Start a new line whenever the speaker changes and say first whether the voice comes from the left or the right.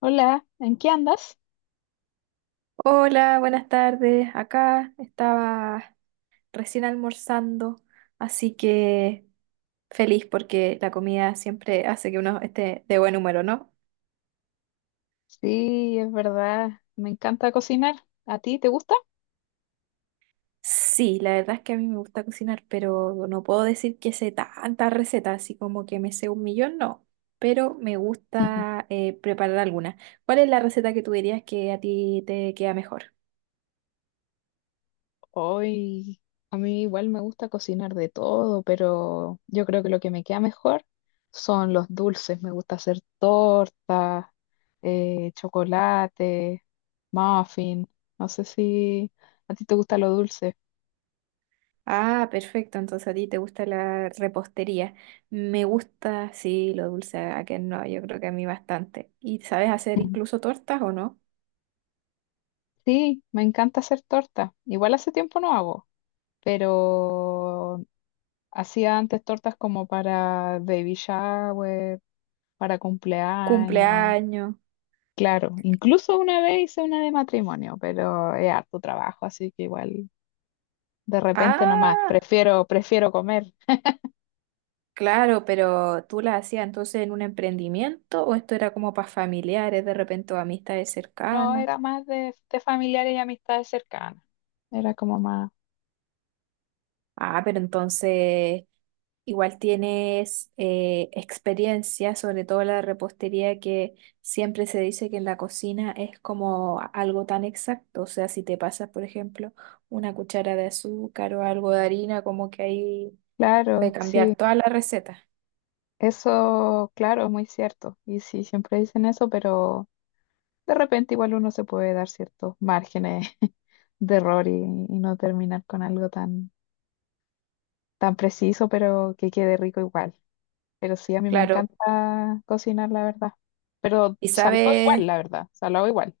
left: Hola, ¿en qué andas?
right: Hola, buenas tardes. Acá estaba recién almorzando, así que feliz porque la comida siempre hace que uno esté de buen humor, ¿o no?
left: Sí, es verdad, me encanta cocinar. ¿A ti te gusta?
right: Sí, la verdad es que a mí me gusta cocinar, pero no puedo decir que sé tantas recetas, así como que me sé un millón, no. Pero me
left: Ujú.
right: gusta preparar alguna. ¿Cuál es la receta que tú dirías que a ti te queda mejor?
left: Hoy, a mí igual me gusta cocinar de todo, pero yo creo que lo que me queda mejor son los dulces. Me gusta hacer tortas, chocolate, muffin. No sé si a ti te gusta lo dulce.
right: Ah, perfecto. Entonces a ti te gusta la repostería. Me gusta, sí, lo dulce. A que no, yo creo que a mí bastante. ¿Y sabes hacer
left: Ujú.
right: incluso tortas o no?
left: Sí, me encanta hacer torta. Igual hace tiempo no hago, pero hacía antes tortas como para baby shower, para cumpleaños.
right: Cumpleaños.
left: Claro, incluso una vez hice una de matrimonio, pero es harto trabajo, así que igual de repente nomás
right: Ah,
left: prefiero comer.
right: claro, pero tú las hacías entonces en un emprendimiento o esto era como para familiares, de repente o amistades
left: No,
right: cercanas.
left: era más de familiares y amistades cercanas. Era como más,
right: Ah, pero entonces igual tienes experiencia, sobre todo la repostería, que siempre se dice que en la cocina es como algo tan exacto. O sea, si te pasas, por ejemplo, una cuchara de azúcar o algo de harina, como que ahí puede
left: claro, sí,
right: cambiar toda la receta.
left: eso, claro, es muy cierto. Y sí, siempre dicen eso, pero de repente igual uno se puede dar ciertos márgenes de error y no terminar con algo tan, tan preciso, pero que quede rico igual. Pero sí, a mí me
right: Claro,
left: encanta cocinar, la verdad. Pero
right: y
left: salado
right: sabes.
left: igual, la verdad, salado igual.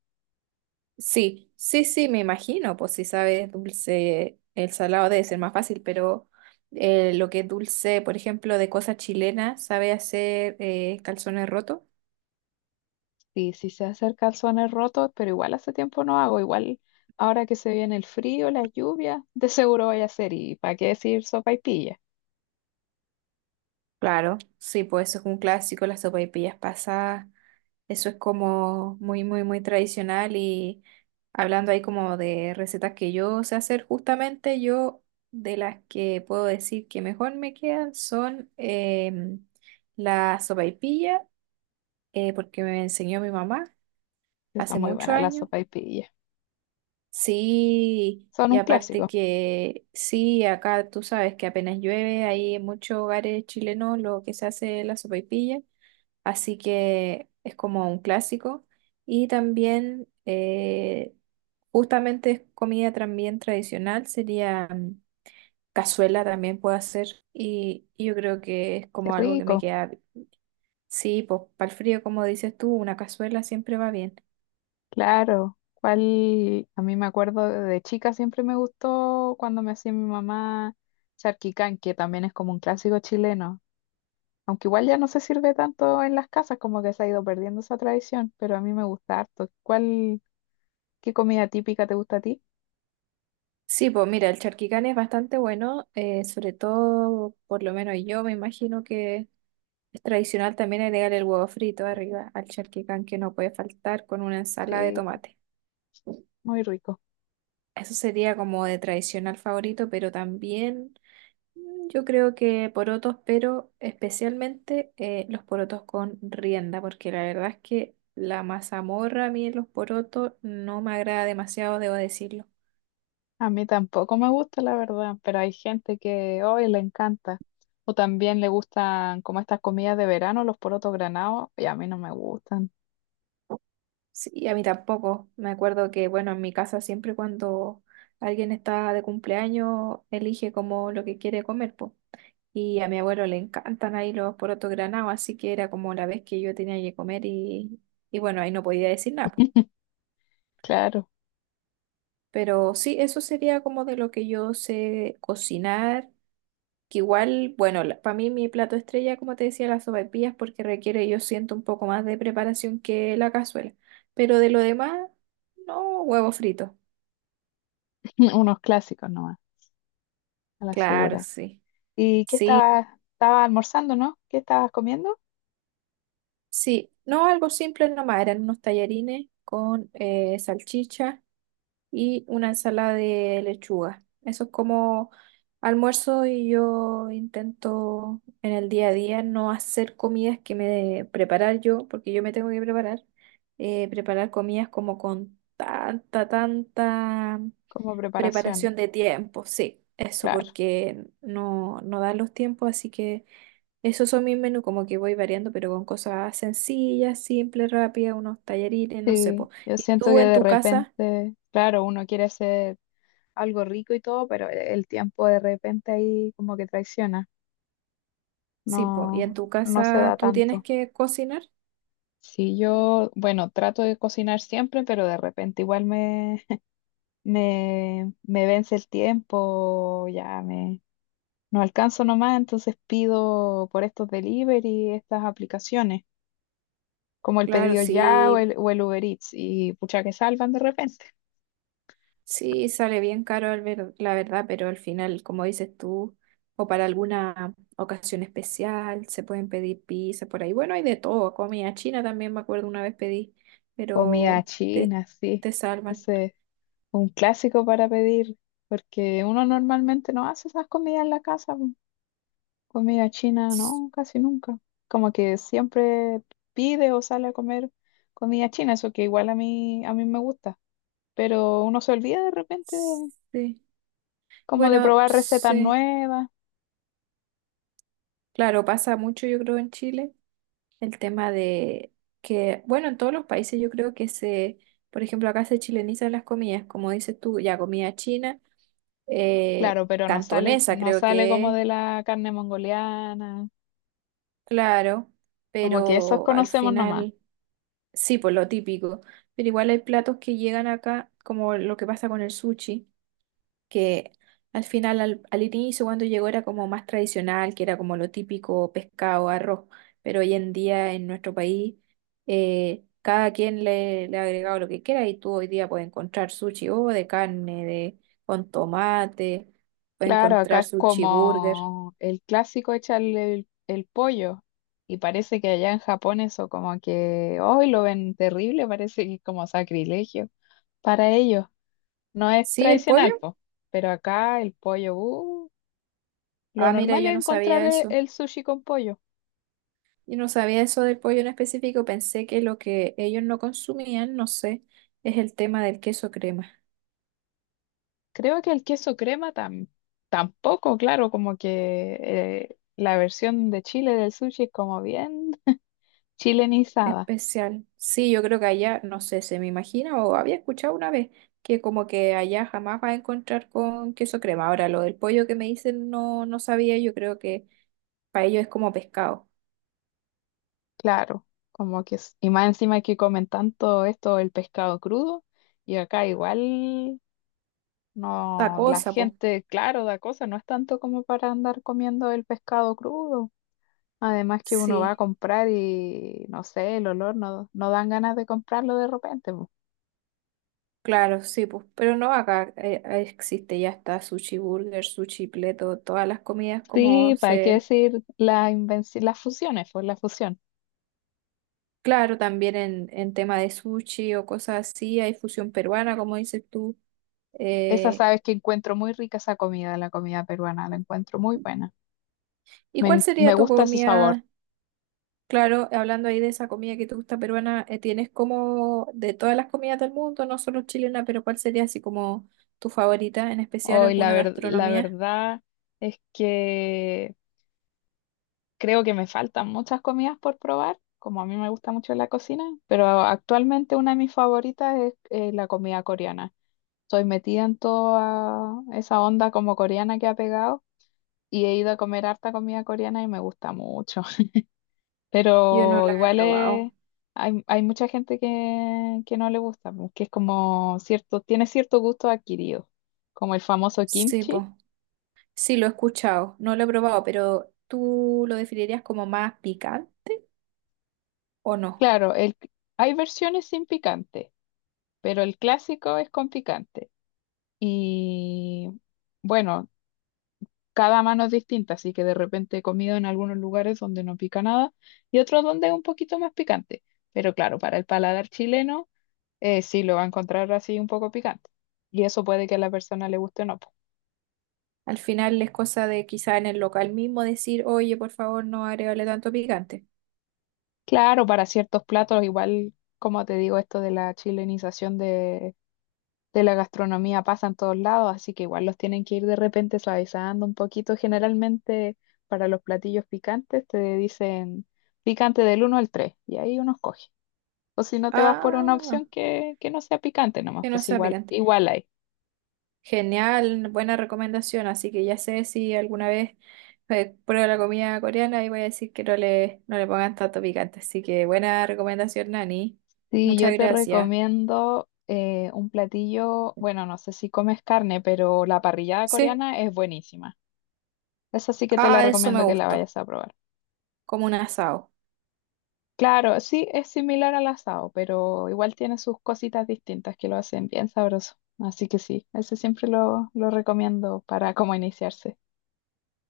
right: Sí, sí, sí, me imagino, pues si sabes dulce, el salado debe ser más fácil, pero lo que es dulce, por ejemplo, de cosas chilenas, ¿sabe hacer calzones rotos?
left: Sí, sí se hacen calzones rotos, pero igual hace tiempo no hago. Igual ahora que se viene el frío, las lluvias, de seguro voy a hacer. ¿Y para qué decir sopaipilla?
right: Claro, sí, pues eso es un clásico, las sopaipillas pasadas, eso es como muy, muy, muy tradicional y hablando ahí como de recetas que yo sé hacer, justamente yo de las que puedo decir que mejor me quedan son la sopaipilla porque me enseñó mi mamá
left: Está
right: hace
left: muy
right: muchos
left: buena la
right: años.
left: sopaipilla.
right: Sí,
left: Son
right: y
left: un
right: aparte
left: clásico.
right: que sí, acá tú sabes que apenas llueve, hay en muchos hogares chilenos lo que se hace es la sopaipilla, así que es como un clásico. Y también, justamente es comida también tradicional, sería cazuela también puedo hacer, y yo creo que es
left: Qué
right: como algo que me
left: rico.
right: queda, sí, pues para el frío, como dices tú, una cazuela siempre va bien.
left: Claro, cuál, a mí me acuerdo de chica siempre me gustó cuando me hacía mi mamá charquicán, que también es como un clásico chileno, aunque igual ya no se sirve tanto en las casas, como que se ha ido perdiendo esa tradición, pero a mí me gusta harto. ¿Cuál, qué comida típica te gusta a ti?
right: Sí, pues mira, el charquicán es bastante bueno, sobre todo, por lo menos yo me imagino que es tradicional también agregar el huevo frito arriba al charquicán que no puede faltar con una ensalada de
left: Sí,
right: tomate.
left: muy rico.
right: Eso sería como de tradicional favorito, pero también yo creo que porotos, pero especialmente los porotos con rienda, porque la verdad es que la mazamorra a mí en los porotos no me agrada demasiado, debo decirlo.
left: A mí tampoco me gusta, la verdad, pero hay gente que hoy le encanta. O también le gustan como estas comidas de verano, los porotos granados, y a mí no me gustan.
right: Sí, a mí tampoco. Me acuerdo que, bueno, en mi casa siempre cuando alguien está de cumpleaños, elige como lo que quiere comer, po. Y a mi abuelo le encantan ahí los porotos granados, así que era como la vez que yo tenía que comer y bueno, ahí no podía decir nada, po.
left: Claro,
right: Pero sí, eso sería como de lo que yo sé cocinar, que igual, bueno, para mí mi plato estrella, como te decía, las sopaipillas, porque requiere, yo siento, un poco más de preparación que la cazuela. Pero de lo demás, no, huevo frito.
left: unos clásicos nomás. A la
right: Claro,
left: segura.
right: sí.
left: ¿Y qué
right: Sí,
left: estabas, estabas almorzando, no? ¿Qué estabas comiendo?
right: sí. No, algo simple nomás. Eran unos tallarines con salchicha y una ensalada de lechuga. Eso es como almuerzo y yo intento en el día a día no hacer comidas que preparar yo, porque yo me tengo que preparar. Preparar comidas como con tanta
left: Como preparación,
right: preparación de tiempo. Sí, eso
left: claro.
right: porque no, no dan los tiempos, así que... Esos son mis menús, como que voy variando, pero con cosas sencillas, simples, rápidas, unos tallarines, no sé,
left: Sí,
right: po.
left: yo
right: ¿Y
left: siento que
right: tú en
left: de
right: tu casa?
left: repente, claro, uno quiere hacer algo rico y todo, pero el tiempo de repente ahí como que traiciona.
right: Sí, po. ¿Y en
left: No,
right: tu
left: no se da
right: casa tú tienes
left: tanto.
right: que cocinar?
left: Sí, yo, bueno, trato de cocinar siempre, pero de repente igual me, me vence el tiempo, ya me, no alcanzo nomás, entonces pido por estos delivery, estas aplicaciones, como el
right: Claro,
left: pedido ya o
right: sí,
left: el Uber Eats, y pucha que salvan de repente.
right: sí, sale bien caro la verdad, pero al final, como dices tú, o para alguna ocasión especial, se pueden pedir pizza por ahí. Bueno, hay de todo, comida china también, me acuerdo una vez pedí,
left: Comida
right: pero te,
left: china, sí.
right: te salvan.
left: Ese un clásico para pedir, porque uno normalmente no hace esas comidas en la casa, po. Comida china, no, casi nunca. Como que siempre pide o sale a comer comida china, eso que igual a mí me gusta, pero uno se olvida de repente de-
right: Sí.
left: como de
right: Bueno,
left: probar recetas
right: sí.
left: nuevas.
right: Claro, pasa mucho, yo creo, en Chile, el tema de que, bueno, en todos los países yo creo que se, por ejemplo, acá se chilenizan las comidas, como dices tú, ya comida china, eh,
left: Claro, pero no sale,
right: cantonesa
left: no
right: creo
left: sale
right: que
left: como
right: es,
left: de la carne mongoliana.
right: claro,
left: Como que esos
right: pero al
left: conocemos nomás.
right: final, sí, por lo típico, pero igual hay platos que llegan acá, como lo que pasa con el sushi que al final, al inicio cuando llegó era como más tradicional, que era como lo típico pescado, arroz, pero hoy en día en nuestro país cada quien le ha agregado lo que quiera y tú hoy día puedes encontrar sushi o de carne, de, con tomate, puedes
left: Claro, acá
right: encontrar
left: es
right: sushi burger.
left: como el clásico echarle el pollo. Y parece que allá en Japón eso como que hoy lo ven terrible, parece que es como sacrilegio para ellos. No es
right: ¿Sí, el
left: tradicional,
right: pollo?
left: po. Pero acá el pollo, lo
right: Ah, mira,
left: normal
right: yo
left: es
right: no
left: encontrar
right: sabía eso.
left: sushi con pollo.
right: Yo no sabía eso del pollo en específico, pensé que lo que ellos no consumían, no sé, es el tema del queso crema.
left: Creo que el queso crema tampoco, claro, como que la versión de Chile del sushi es como bien chilenizada.
right: Especial. Sí, yo creo que allá, no sé, se me imagina o había escuchado una vez que como que allá jamás vas a encontrar con queso crema. Ahora, lo del pollo que me dicen no, no sabía, yo creo que para ellos es como pescado.
left: Claro, como que, es- y más encima que comen tanto esto, el pescado crudo, y acá igual
right: Otra
left: no, la
right: cosa, pues.
left: gente, claro, da cosa, no es tanto como para andar comiendo el pescado crudo. Además que uno va a
right: Sí,
left: comprar y no sé, el olor no, no dan ganas de comprarlo de repente, po.
right: claro, sí, pues. Pero no acá existe, ya está sushi burger, sushi pleto, todas las comidas como
left: Sí, para qué
right: se...
left: decir la invenci- las fusiones, pues la fusión.
right: Claro, también en tema de sushi o cosas así, hay fusión peruana, como dices tú.
left: Esa
right: Eh,
left: sabes que encuentro muy rica esa comida, la comida peruana, la encuentro muy buena.
right: ¿Y
left: Me,
right: cuál
left: en- me
right: sería tu
left: gusta ese sabor.
right: comida? Claro, hablando ahí de esa comida que te gusta peruana, ¿tienes como de todas las comidas del mundo, no solo chilena, pero cuál sería así como tu favorita, en especial
left: Hoy la
right: alguna
left: ver- la
right: gastronomía?
left: verdad es que creo que me faltan muchas comidas por probar, como a mí me gusta mucho la cocina, pero actualmente una de mis favoritas es la comida coreana. Estoy metida en toda esa onda como coreana que ha pegado y he ido a comer harta comida coreana y me gusta mucho.
right: Yo no
left: Pero
right: la he
left: igual
right: probado.
left: es- hay mucha gente que no le gusta, pues, que es como cierto, tiene cierto gusto adquirido, como el famoso
right: Sí,
left: kimchi.
right: pues, sí, lo he escuchado, no lo he probado, pero ¿tú lo definirías como más picante o no?
left: Claro, el, hay versiones sin picante, pero el clásico es con picante. Y bueno, cada mano es distinta, así que de repente he comido en algunos lugares donde no pica nada y otros donde es un poquito más picante. Pero claro, para el paladar chileno sí lo va a encontrar así un poco picante. Y eso puede que a la persona le guste o no, po.
right: Al final es cosa de quizá en el local mismo decir, oye, por favor, no agregarle tanto picante.
left: Claro, para ciertos platos, igual como te digo, esto de la chilenización de la gastronomía pasa en todos lados, así que igual los tienen que ir de repente suavizando un poquito. Generalmente para los platillos picantes te dicen picante del uno al 3 y ahí uno escoge. O si no te vas por una
right: Ah,
left: opción que no sea picante nomás,
right: que no
left: pues
right: sea
left: igual,
right: picante.
left: igual hay.
right: Genial, buena recomendación. Así que ya sé si alguna vez pruebo la comida coreana y voy a decir que no le pongan tanto picante. Así que buena recomendación, Nani.
left: Sí,
right: Muchas
left: yo te
right: gracias.
left: recomiendo un platillo, bueno, no sé si comes carne, pero la parrillada
right: Sí,
left: coreana es buenísima. Esa sí que te la
right: ah, eso me
left: recomiendo que la
right: gustó.
left: vayas a probar.
right: Como un asado.
left: Claro, sí, es similar al asado, pero igual tiene sus cositas distintas que lo hacen bien sabroso. Así que sí, ese siempre lo recomiendo para como iniciarse.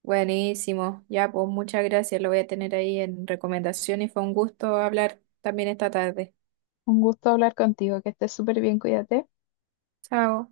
right: Buenísimo. Ya, pues muchas gracias. Lo voy a tener ahí en recomendación y fue un gusto hablar también esta tarde.
left: Un gusto hablar contigo, que estés súper bien, cuídate.
right: Chao.